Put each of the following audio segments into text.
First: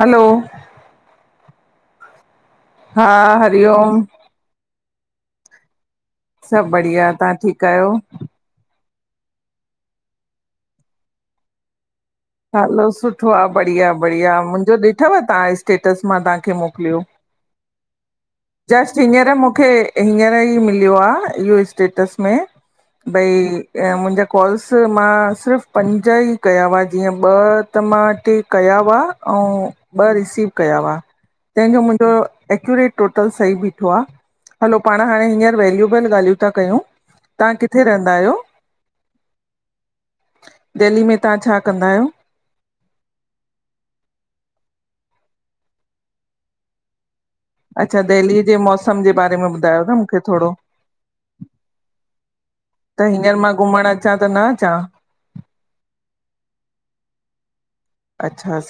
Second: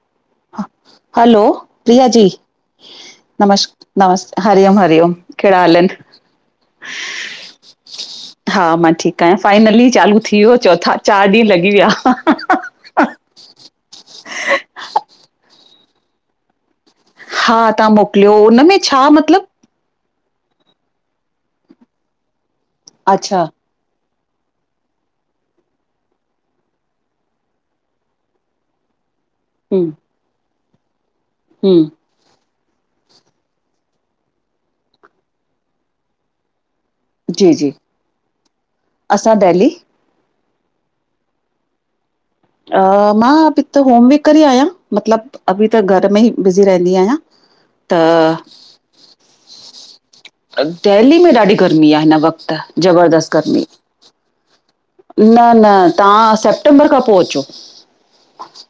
हलो hello Priya ji हा नमश हरिओम नमस्त हरिओम हरिओम कहिड़ा हाल आहिन? सभ बढ़िया, तव्हां ठीकु आहियो? हा मां ठीकु आहियां, फाइनली चालू थी वियो चौथा था चारि ॾींहं लॻी विया हलो, सुठो आ बढ़िया बढ़िया मुंहिंजो ॾिठव तव्हां स्टेटस मां तव्हांखे मोकिलियो? हा तव्हां मोकिलियो हो, उन में जस्ट छा हींअर मतिलब मूंखे हींअर ई मिलियो आ इहो स्टेटस में अच्छा भई मुंहिंजा कॉल्स मां सिर्फ़ु पंज ई कया हुआ जीअं ॿ त मां टे कया हुआ ऐं हम्म ॿ रिसीव कया हुआ तंहिंजो हम्म मुंहिंजो एक्यूरेट टोटल सही बीठो आहे, हलो पाण हाणे हींअर वैेल्यूबल ॻाल्हियूं था कयूं जी तव्हां जी किथे रहंदा आहियो? असां दिल्ली देहली में तव्हां छा कंदा आहियो? हा मां बी त होमवेकर ई आहियां, मतलबु अभी त घर में ई बिज़ी रहंदी आहियां अच्छा दिल्लीअ त जे मौसम जे बारे में ॿुधायो न देहली में ॾाढी गर्मी आहहिन वक़्तु ज़बरदस्त गर्मी। अछा त न अचां? न न तव्हां सेप्टेंबर खां पो अचो अच्छा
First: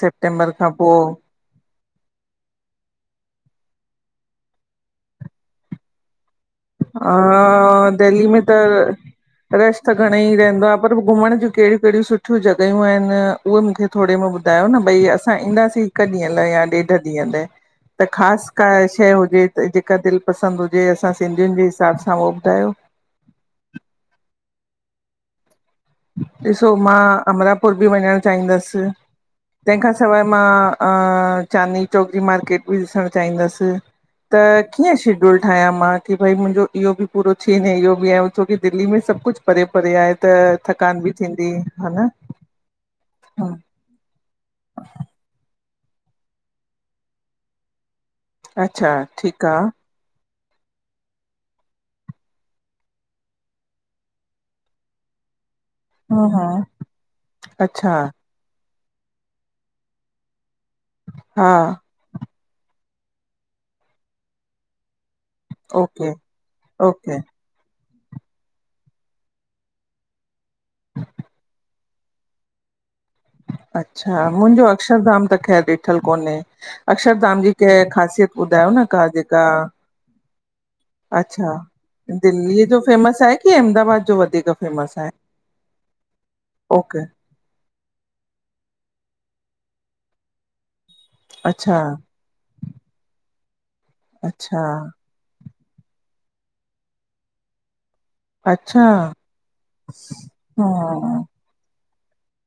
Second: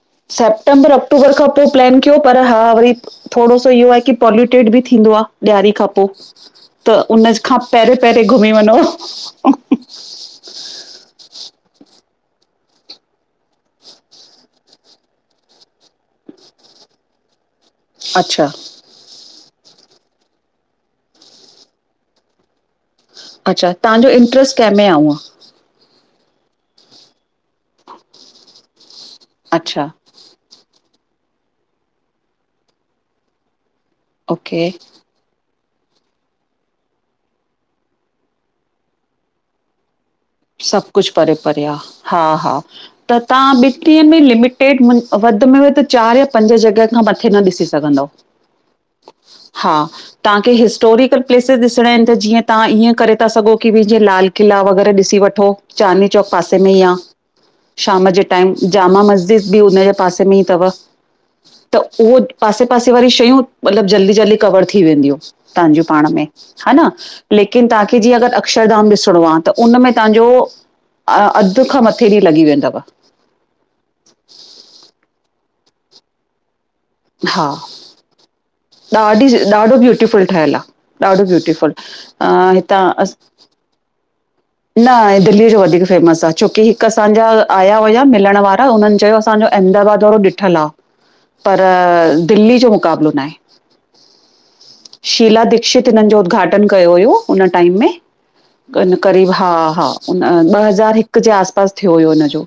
खां सेप्टेंबर पोइ अक्टूबर खां पो प्लैन कयो, पर हा वरी थोरो सो इहो आ की पोॉल्युटेड बि थींदो आ ॾियारी खां पो त उन खां पहिरें पहिरें घुमी वञो। न ई रहंदो आहे पर घुमण जूं कहिड़ियूं कहिड़ियूं सुठियूं जॻहियूं आहिनि, उहे मूंखे थोरे में ॿुधायो ॿुधायो न भई असां ईंदासीं हिकु ॾींहं लाइ या ॾेढ ॾींहं लाइ त ख़ासि अच्छा का शइ हुजे जेका दिलि पसंदि हुजे असां सिंधी जे हिसाब सां उहो ॿुधायो अच्छा तव्हांजों इंटरेस्ट कंहिं मे आ हुअं? ॾिसो मां अमरापुर बि वञण चाहींदसि। अच्छा तहिंखां सवाइ मां अ--चांदनी चौक जी मार्केट बि ॾिसणु चाहींदसि त ओके कीअं शे ड्युल ठाहिंआ मां की भई मुंजो इहो बि पूरो थिए ने इहो बि आहे छो की दिल्ली में सभु कुझु परे परे आहे त सभु थकान कुझु बि परे थींदी परे आ। न हा हा त तां ॿिटिन में लिमिटेड मु वधि में वधि चारि या पंज जॻहि खां मथे न ॾिसी सघंदव। अच्छा ठीक आ। हा तव्हांखे हिस्टोरिकल प्लेसेस ॾिसणा आहिन त जीअं तां इएं करे था सघो की जीअं लाल किला वग़ैरह ॾिसी व ठो चांदनी हूं चौक पासे हूं में ई आ अच्छा शाम जे टाइम जामा मस्जिद बि हुनजे पासे में ई तव हा इहो पासे पासे वारी शयूं मतलबु जल्दी जल्दी कवर थी वेंदियूं आ तव्हांजो पाण ओके में। हा न ओके लेकिन तव्हांखे जीअं अक्षरधाम ॾिसणो आ त उन में तव्हांजो अधु खां मथे ॾींहुं लॻी वेंदव। अच्छा मुंहिंजो अक्षरधाम त ख़ैरु ॾिठल कोन्हे अक्षरधाम हा जी [unintelligible] ख़ासियत ॿुधायो न का ॾाढी जेका ॾाढो ब्यूटीफुल ठहियल आ। ॾाढो अच्छा ब्यूटीफुल अ दिल्लीअ जो हितां फेमस आहे? कि अहमदाबाद जो वधीक न फेमस आहे दिल्लीअ जो वधीक फेमस आहे छोकी हिकु ओके असांजा आया हुआ मिलण वारा हुननि चयो असांजो अहमदाबाद वारो ॾिठलु आ। पर अच्छा दिल्ली जो मुक़ाबिलो नाहे। अच्छा शीला दिक्षित हिननि जो उद्घाटन कयो हुयो हुन टाइम में अच्छा ॻन क़रीब हा हा उन ॿ हा हज़ार हिकु जे आस पास थियो हुयो इनजो।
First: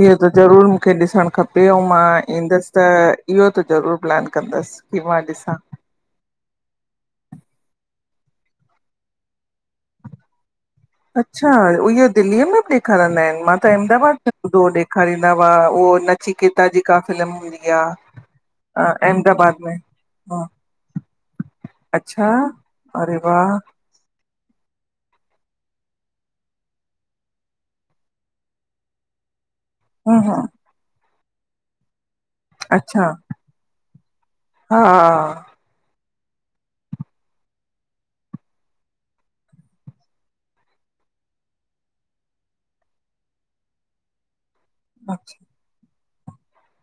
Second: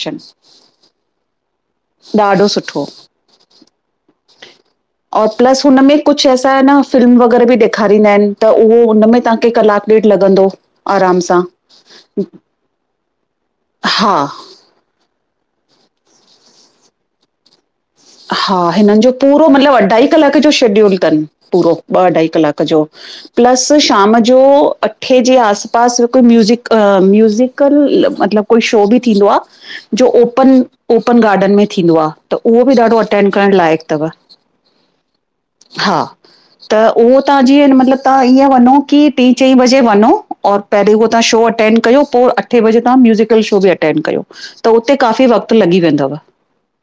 इहो त ज़रूर मूंखे ॾिसणु खपे अउं मां ॾाढो ईंदसि सुठो त इहो त ज़रूर प्लान कंदसि। की मां ॾिसां छ सा हे न फिल्म वग़ैरह बि ॾेखारींदा आहिनि त उहो हुनमें तव्हांखे कलाकु ॾेढ लॻंदो आराम सां अच्छा! उ इहे दिल्लीअ में बि ॾेखारंदा आहिनि मां त अहमदाबाद हा में ॿुधो हो ॾे खारींदा हुआ उहो नचिकेता जेका फिल्म हूंदी आ हा हिननि जो पूरो मतिलबु अढाई कलाक जो शेड्यूल तनि पूरो ॿ अढाई अच्छा कलाक जो। अरे वा प्लस शाम जो अठे जे आस पास हिकु म्यूज़िक अ म्यूज़िकल मतिलबु कोई शो बि थींदो आ जो हम्म हम्म ओपन ओपन गार्डन में थींदो आ त उहो बि ॾाढो अच्छा अटैंड करण लाएक तव हा हा। त उहो तव्हां जीअं मतलबु तव्हां ईअं वनो की टीं चईं बजे वनो। और पहिरीं उह तव्हां शो अटेंड कयो पो अठे बजे तव्हां म्यूज़िकल शो बि अटेंड कयो। त उते काफ़ी वक़्तु लॻी वेंदव।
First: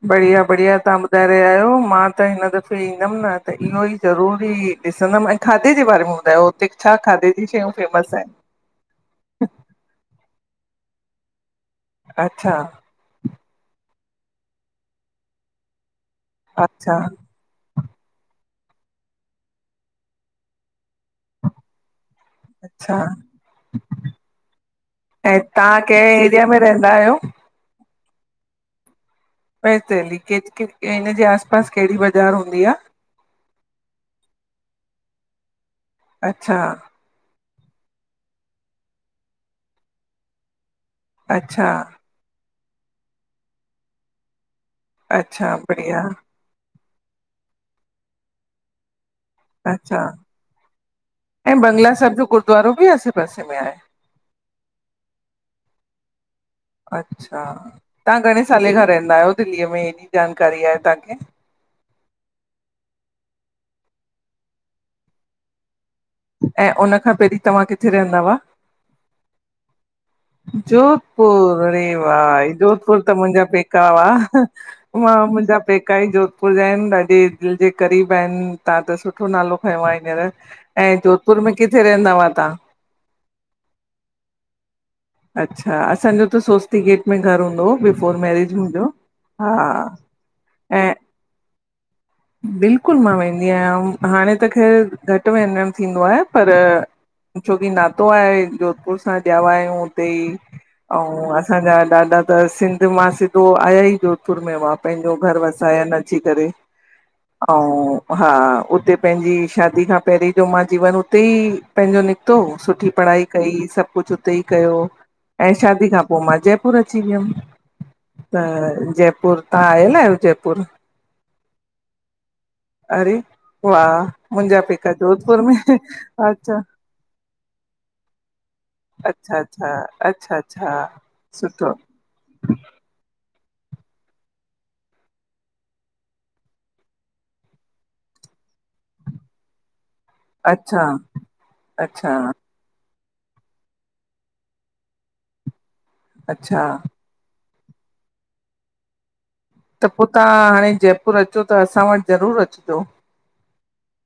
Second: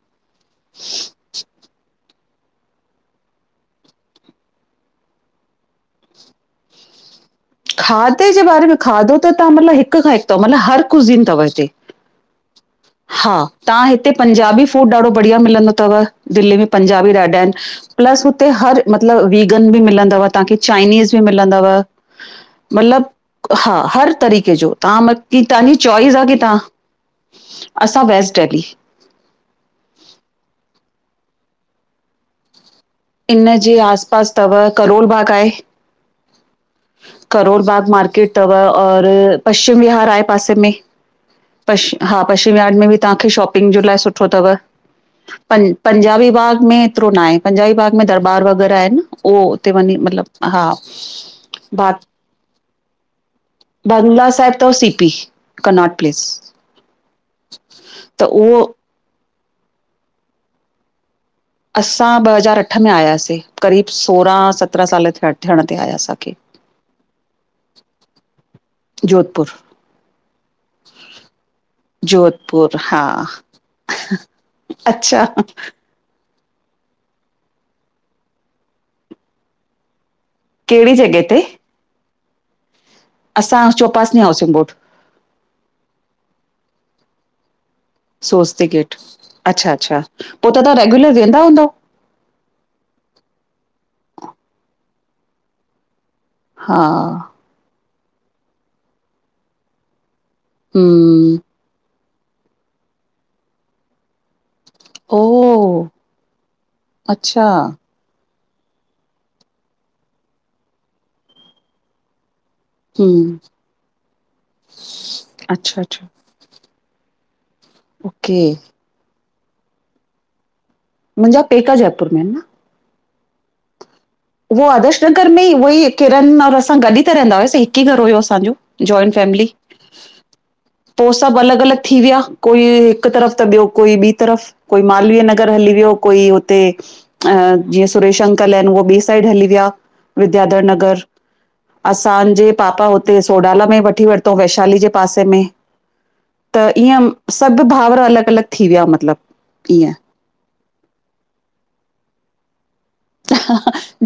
बढ़िया बढ़िया तव्हां ॿुधाए रहिया आहियो मां त हिन द [unintelligible] ईंदमि न त इहो ई ज़रूरी ॾिसंदमि ऐं खाधे जे बारे में ॿुधायो हुते छा खाधे जी शयूं फेमस खाधे आहिनि? जे बारे में खाधो त तव्हां मतलबु हिक खां हिकु तव मतिलबु हर कुझीन थव हिते अच्छा। हा तव्हां हिते पंजाबी फूड ॾाढो बढ़िया मिलंदो तव दिल्लीअ में अच्छा पंजाबी ॾाढा आहिनि। प्लस हुते हर मतिलबु वीगन बि मिलंदव तव्हांखे चाइनीज़ बि मिलंदव। अच्छा मतलब हा हर तरीक़े जो तव्हां म ऐं की तव्हांजी तव्हां चॉइस आ कंहिं की एरिया में तव्हां रहंदा आहियो? असां वेस्ट डेली ऐं देली [unintelligible] हिन जे आस पास कहिड़ी बाज़ार हूंदी आ? इन जे आस पास अथव करोल बाग़ आहे। अच्छा। करोल बाग मार्केट तव और पश्चिम विहार आ पासे में। अच्छा। पश हा। पश्चिमियाार्ड में बि तव्हांखे शॉपिंग जे लाइ सुठो तव। अच्छा पं बढ़िया पंजाबी बाग में हेएतिरो न आ, पंजाबी बाग में दरबार वग़ैरह आहिनि। उह त मञानी अच्छा मतलब हा ऐं बंगला ब। साहिब जो गुरुद्वारो बि आसे पासे में आहे? बगला साहिब तव सीपी कर्नाट प्लेस। अच्छा। तव्हां त घणे उहो साले खां रहंदा आहियो दिल्लीअ में हेॾी जानकारी आ तव्हांखे। असां ॿ हज़ार अठ में आयासे क़रीब सोरहं सत्रहं साल थिया थियण ते आयास। ऐं उनखां पहिरीं तव्हां किथे रहंदा हुआ। [inaudible] जोधपुर रे वाई जोधपुर त मुंहिंजा पेका हुआ। मां अच्छा। मुंहिंजा पेका ई जोधपुर जा आहिनि। ॾाढे दिलि जे क़रीब आहिनि। तव्हां त सुठो नालो खयों आ हींअर। कहिड़ी ऐं! जॻह जोधपुर ते में किथे रहंदा हुआ तव्हां? असां, चौपासींनी हाउसिंग बोर्ड। अच्छा! असांजो त सोस्ती गेट में घरु हूंदो हो। बिफोर मैरिज सोस्ती मुंहिंजो। गेट, अच्छा, हा अच्छा! पोइ त तव्हां ऐं रेग्युलर वेंहदा हूंव? बिल्कुलु मां वेंदी आहियां। हाणे त ख़ैरु! घटि विञण थींदो आहे। पर, हा छोकी नातो आहे। जोधपुर सां जॼिवा आहियूं हुते। ई ऐं, हम्म असांजा ॾाॾा त सिंध मां सिधो आया। ई जोधपुर में होवा। पंहिंजो घर ओ वसायनि अची करे। अच्छा ऊहु, हा, उते पंहिंजी शादी खां पहिररीं जो मां जीवन उते ई पंहिंजो निकितो। सुठी पढ़ाई हम्म कई, सभ कुछ उते ई कयो। ऐ अच्छा शादी खां अच्छा पोइ मां जयपुर अची वियम। त ओके जयपुर, तव्हां आयल आहियो जयपुर? मुंहिंजा पेका जयपुर में आहिनि न। अरे वाह। मुंहिंजा उहो पेका आदर्श नगर जोधपुर में ई उहो ई किरन र अच्छा असां गॾु ई ता रहंदा हुआसीं हिकु ई घर हुयो असांजू। जॉइंट अच्छा फैमिली अच्छा अच्छा अच्छा पोइ सभु अलॻि सुठो अलॻि थी विया कोई। हिकु तरफ़ त, ॿियो कोई ॿी तरफ़, कोई मालवीय नगर हली वियो कोई हुते। अ जीअं, सुरेश अंकल आहिनि उहे ॿिए साइड हली विया। विधियाधर अच्छा नगर अच्छा असांजे पापा हुते सोडाला में वठी वरितों वैशाली जे पासे में त अच्छा ईअं। सत भाउर, अलॻि अलॻि थी, विया मतिलबु। त ईअं पोइ तव्हां हाणे, जयपुर अचो त। असां वटि ज़रूर अचिजो।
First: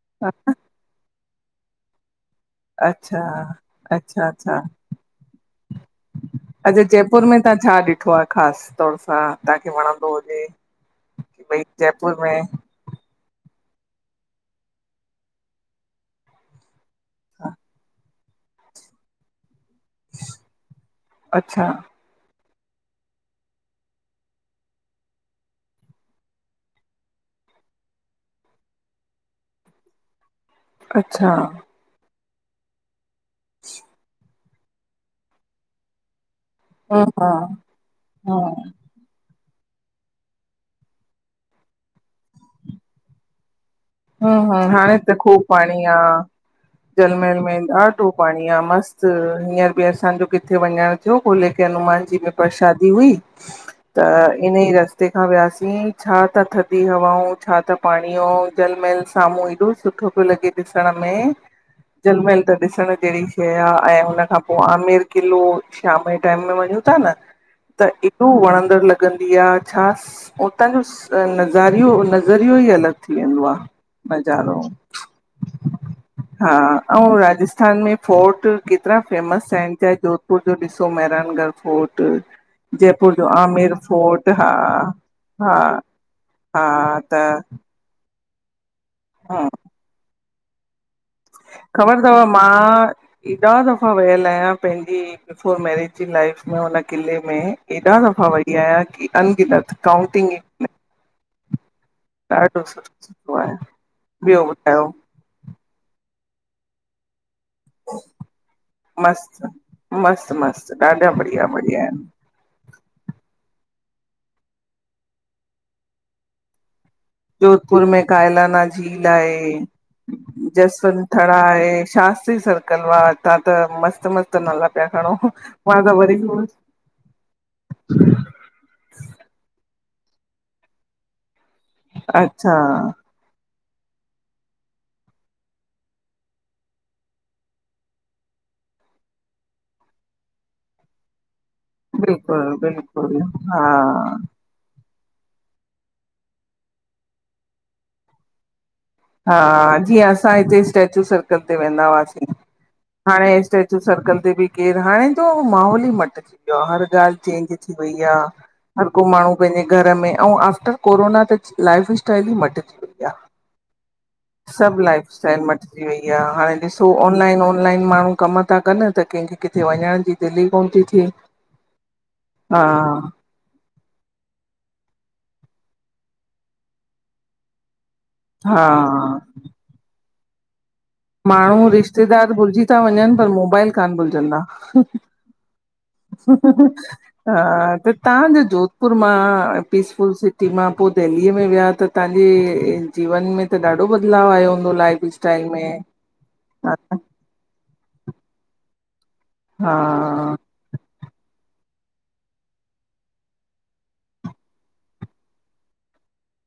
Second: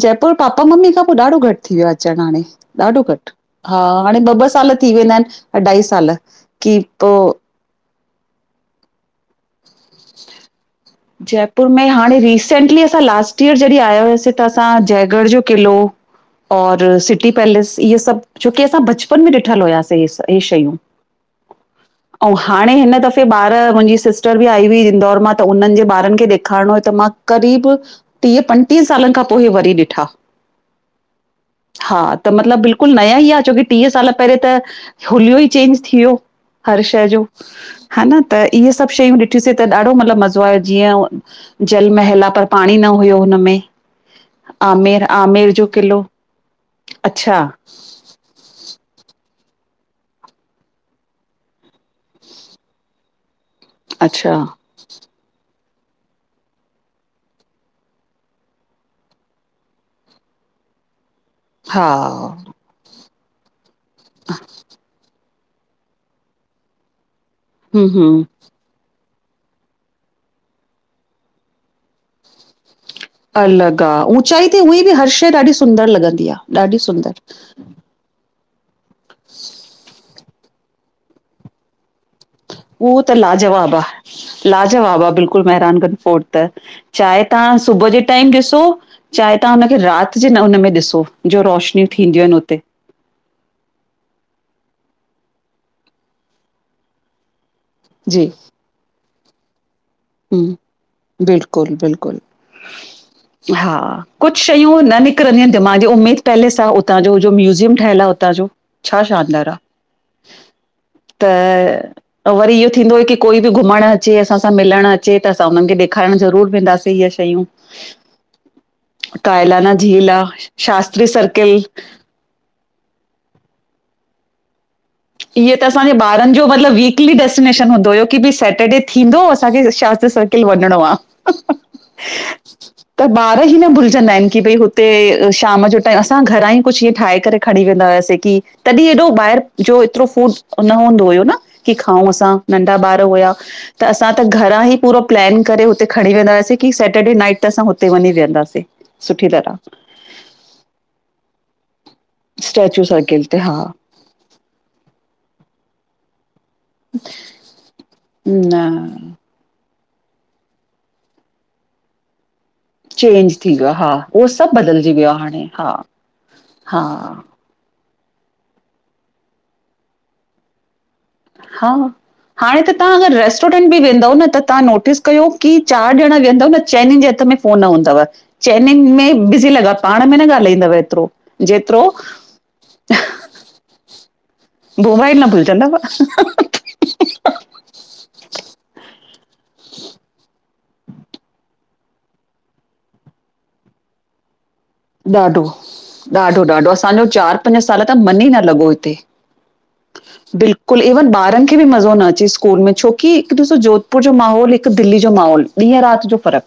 जयपुर, पापा मम्मी खां पोइ ॾाढो घटि थी। वियो आहे, अचण हाणे। ॾाढो अच्छा घटि हा। हाणे अच्छा ॿ ॿ अच्छा साल थी, वेंदा आहिनि, अढाई साल की पोइ। त छा ॾिठो आहे, ख़ासि तौर सां। तव्हांखे वणंदो हुजे? की भई जयपुर, में हाणे में रीसेंटली, असां लास्ट, ईहो जॾहिं आया हुयास, त असां जयगढ़, जो किलो। और सिटी पैलेस, इहे सभु छोकी असां, बचपन में ॾिठल हुयास। अच्छा अहो हाणे, हिनदाफे जे बाहरि मुंहिंजी सिस्टर बि आई। इंदौर, मां त उन्हनि जे ॿारनि खे ॾेखारणो, त मां क़रीब टीह, पंजटीह सालनि खां पोइ इ वरी ॾिठा। अच्छा! हा, त मतिलब, बिल्कुलु नया ई आ, छोकि टीह साल पहिरियों त हुलियो ई चेंज थी वियो। हर शै ह जो, हा है न त हा इहे सभु शयूं ॾिसीं त ॾाढो मतिलबु मज़ो आयो, जीअं जल महल आहे, पर पाणी न हुयो हुनमें। हा हा, हाणे त खूब पाणी आ किलो जलमल अच्छा में, यार ॾाढो पाणी आ मस्तु, हींअर बि असांजो किथे वञणु थियो खोले के हनुमान जी में पर्रसादी हुई। त, अच्छा इन ई रस्ते ते खां वियासीं, छा त थदी हवाऊं, छा त पाणी हो जलमल साम्हूं एॾो सुठो पियो लॻे ॾिसण में, हा जलमहल त ॾिसण जहिड़ी शै आ, ऐं हुन खां पो आमेर किलो, शाम जे टाइम में वंञू था न, हम्म त हम्म एॾो वणंदड़ लॻे छा उतां, जो नज़ारियो नज़रियो ई अलॻि थी वेंदो आ। का, ऊचाई ते ऊअंई बि हर शै ॾाढी सुंदर लॻंदी आ, हा ॾाढी सुंदर। ऐं राजस्थान में फोर्ट, केतिरा फेमस आहिन, चाहे जोधपुर जो ॾिसो मैरानगढ़ फोर्ट। उहो जयपुर त जो लाजवाब आमेर आ, फोर्ट हा लाजवाब आ, बिल्कुलु हा मेरानगंज फोर्ट त, हा त चाहे तहां सुबुह जी टाइम ॾिसो, चाहे तहां हुनखे राति जे न हुनम में ॾिसो जो रोशनियूं ख़बर अथव थींदियूं आहिन हुते। मां एॾा दफ़ा वियल आहियांपंहिंजी बिफोर मैरिज जी लाइफ में हुन किले में ऐॾा जी दफ़ा वई आयां कि अनगिनत। काउंटिंग हम्म, बिल्कुलु बिल्कुलु, ॾाढो सुठो आहे हा कुछ ॿियो शयूं ॿुधायो न निक रंदी आ उतां जी, उमेद पैलेस आ उतां जो, म्यूज़ियम ठहियल आ हुतां जो, छा शानदार मस्तु आ मस्तु मस्तु ॾाढा बढ़िया बढ़िया त आहिनि ऐं वरी इहो थींदो हु ओ कोई बि घुमण अचे, असां सां मिलण अचे त असां हुननि खे ॾेखारण ज़रूरु वेंदासीं इहा शै जोधपुर में कायलाना झील आहे कायलाना झील आ जसवंत शास्त्री थरा सर्किल आहे, शास्त्री सरक कलवां, तां त मस्त- मस्त नाला पिया खणो मां त वरी हिकली डेस्टिनेशन हूंदो हुयो कि भई सैटरडे थींदो असांखे शास्त्री सर्किल वंञिणो आ। ह [inaudible] अच्छा! त ॿार ई न भुलजंदा आहिन कि भई हुते शाम जो टाइम असां घरां ई कुछु ईअं ठाहे करे खणी वेंदा हुआसीं कि तॾहिं हेॾो ॿाहिर जो एतिरो फूड न हूंदो हुयो न। कि खाऊं असां, बिल्कुलु नंढा ॿार बिल्कुलु हुया त असां हा त घरां ई पूरो प्लैन करे हुते खंणी वेंदा हुआसीं कि सेटरडे नाइट ते असां हुते वंञी वेहंदासीं। सुठी तरह हा जीअं असां हिते स्टेचू सर्कल ते वेंदा हुआसीं। स्टैचू सर्किल ते हाणे हा स्टेचू सर्कल ते बि केरु हा, णे जो माहौल ई मटजी वियो आ, हर ॻाल्हि चेंज थी वई आ, न हर को माण्हू पंहिंजे घर में, ऐं आफ्टर कोरोना त लाइफ स्टाइल ई मटिजी वई आहे चेंज थी वियो आ, हा। उहो सभु बदिलजी लाइफ वियो आहे स्टाइल हाणे हा मटिजी वई आ, हाणे ॾिसो हा ऑनलाइन- ऑनलाइन माण्हू कम था कनि त कंहिंखे किथे वञण जी दिल ई कोन थी थिए। हा, हाणे हा त तां अगर रेस्ट स्टोरेंट बि वेंदव न त तहां नोटिस कयो कि चार ॼणा वेयंदव न चइनिन जे हथ में फ़ोन हूंदव। हा चइनिन में बिज़ी लॻा पाण में न ॻाल्हाईंदव एतिरो। माण्हू जेतिरो रिश्तेदार भुलिजी था वंञनि पर मोबाइल कोन भुलजंदा। मोबाइल न भुलजंदा। [inaudible] त तहां जे जोधपुर मां पीसफुल सिटी मां पो देहली में विया त तव्हांजे जीवन में त ॾाढो बदलाव आयो हूंदो लाइफ ॾाढो, स्टाइल में ॾाढो-ॾाढो हा असांजो चार पंज साल त मन ई न लॻो हिते हा बिल कुल इवन ॿारनि खे बि मज़ो न अचे स्कूल में छोकी हिकु ॾिसो जोधपुर जो माहौल हिकु दिल्ली जो माहौल ॾींहं राति जो फ़रक,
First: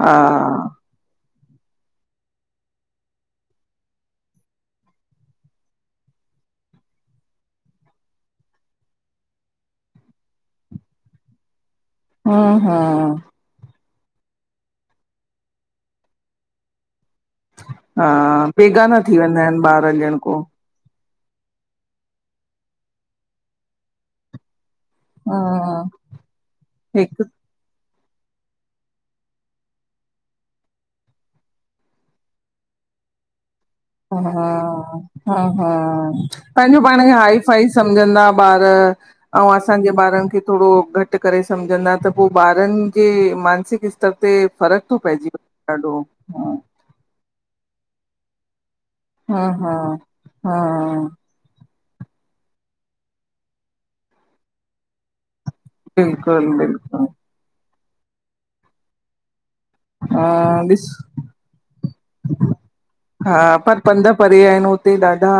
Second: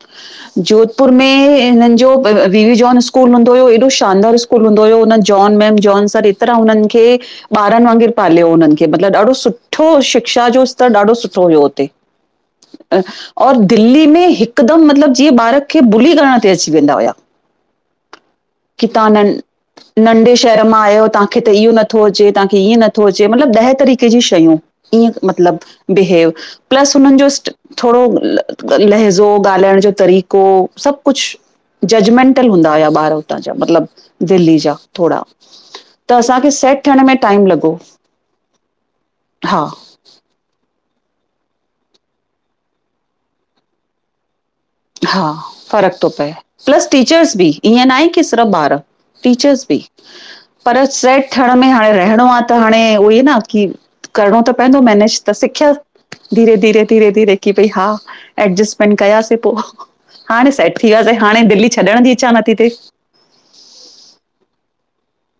हा जोधपुर में हिननि जो त वी वी जोॉन स्कूल हूंदो हुओ एॾो शानदार स्कूल हूंदो हुओ उन जॉन मैम जॉन सर एतिरा हुननि खे ॿारनि वांगुरु पालियो हुननि खे मतिलबु ॾाढो सुठो शिक्षा जो स्तर ॾाढो सुठो हुयो हुते। हा हा, अ, और दिल्ली में हिकदमि मतिलबु जीअं ॿारक खे बुली करण ते अची वेंदा हुया। हा, कि बेगाना तहां थी न वेंदा आहिनि ॿार ॼण नंढे को शहर मां आयो तव्हां। कि त इहो नथो अचे व्हांखे ईअं नथो अचे मतिलबु ॾह तरीक़े जी शयूं ईअं हा मतलबु बिहेव प्लस हुननि हिकु जो थोरो लहज़ो ॻाल्हाइण जो तरीक़ो सभु कुझु जजमेंटल हूंदा हुआ ॿार हुतां जा मतिलब। हा, हा हा, त असांखे पांजो सेट पाण थियण खे में हाई टाइम फाई लॻो सम्झंदा ॿार आऊं हा असांजे ॿारनि खे थोरो घटि करे सम्झंदा त पो ॿारनि जे मानसिक स्तर ते फ़रक हा फ़रक थो पए प्लस टीचर्स बि ईअं न आहे की सिर्फ़ु ॿार हा टीचर्स हा बि पर हा से थण में हाणे रहणो आ त हाणे उहे ई न की करिणो त पइंदो मैनेज त सिख धीरे बिल्कुलु धीरे बिल्कुलु धीरे धीरे की भई हा एडजस्टमेंट कयासीं पो हा हाणे सेट थी ॾिस वियासे, हाणे दिल्ली छॾण जी इच्छा नथी थे। हा पर पंध परे आहिन हुते ॾाढा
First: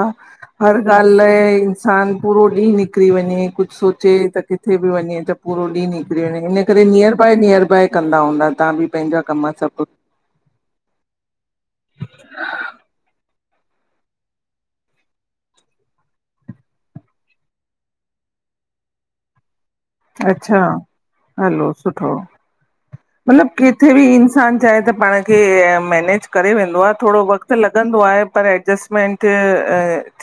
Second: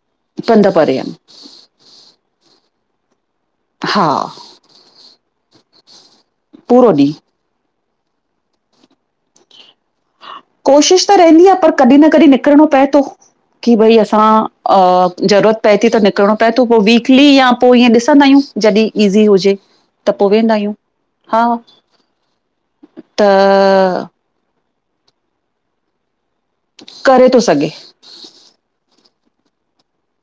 पंध हर परे आहिनि ॻाल्ह लाइ इंसान पूरो ॾींहं निकिरी वञे कुझु हा सोेचे त किथे बि वञे त पूरो ॾींहं नि इन करे पूरो ॾींहुं निअर बाए निअर बाए कंदा हूंदा तव्हां बि पंहिंजा कम सभु कोशिश त रहंदी आ पर कॾहिं न कॾहिं निकिरणो पए थो कि भई असां अ ज़रूरत पए थी त निकिरणो पए थो पो वीकली या पो ईअं ॾिसंदा आयूं। जॾी ईज़ी हुजे। त पोइ वेंदा अच्छा, आहियूं हा हलो सुठो त मतिलब किथे बि इं इंसानु चाहे त पाण खे अ मैनेज करे वेंदो आ थोरो करे थो वक़्तु सघे लॻंदो आहे। पर एडजस्टमेंट अ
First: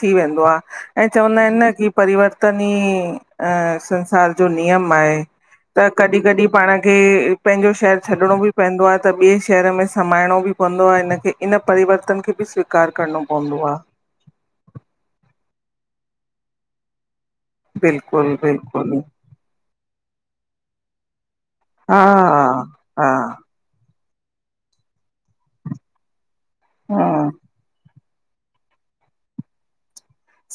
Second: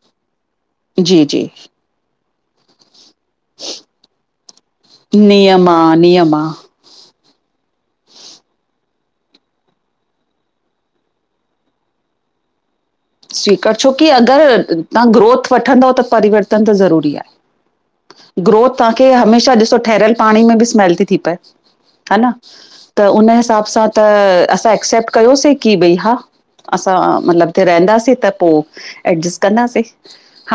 थी वेंदो आ ऐं जी चवंदा जी आहिनि न की परिवर्तन ई अ संसार जो नियम आए नियम त आ, नियम कॾीं-कॾीं आ। पा पाण खे पांजो शहरु छॾिणो बि पवंदो आहे त ॿिए शहर में समाइणो बि पवंदो आ हिन खे इन परिवर्तन खे बि स्वीक कार करणो स्वीकार छो की अगरि तव्हां ग्रोथ वठंदव त परिवर्तन त ज़रूरी आ। बिल्कुलु ग्रोथ बिल्कुलु तव्हांखे हमेशा ॾिसो ठहरयल पाणी में बि स्मेल थी थी पए। हा न, त हा हुन हिसाब सां त असां एक्सेप्ट कयोसीं की भई हा असां हा मतिलब ते रहंदासीं। त पो एडजस्ट कंदासे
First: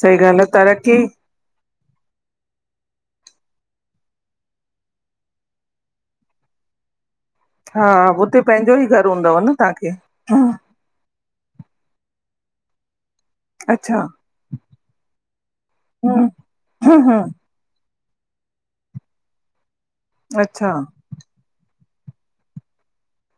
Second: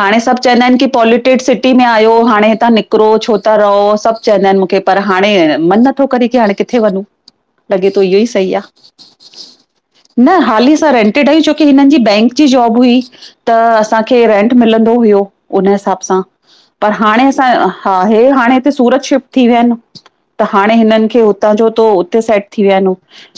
सही सब ॻाल्हि आहे चवंदा इन तरक़ी पालि टेड सिटी में आयो हाणे हितां निकिरो छो था रहो सभु चवंदा आहिनि मूंखे पर हाणे मन नथो करे की हाणे कि थे वञूं हा लगे थो इहो ई हुते सही आ, पंहिंजो ई घर हूंदव न तव्हांखे न हाली रेंटेड आयूं छोकी हिनन जी बैंक जी जॉब हुई त अच्छा असांखे रेंट मिलंदो हुयो उन हिसाब सां हम्म, पर हम्म, हाणे हम्म, असां हा हे हाणे हिते सूरत शिफ्ट थी विया आहिनि, त अच्छा हाणे हिननि खे हु उतां जो त उते सेट थी वियानि हो।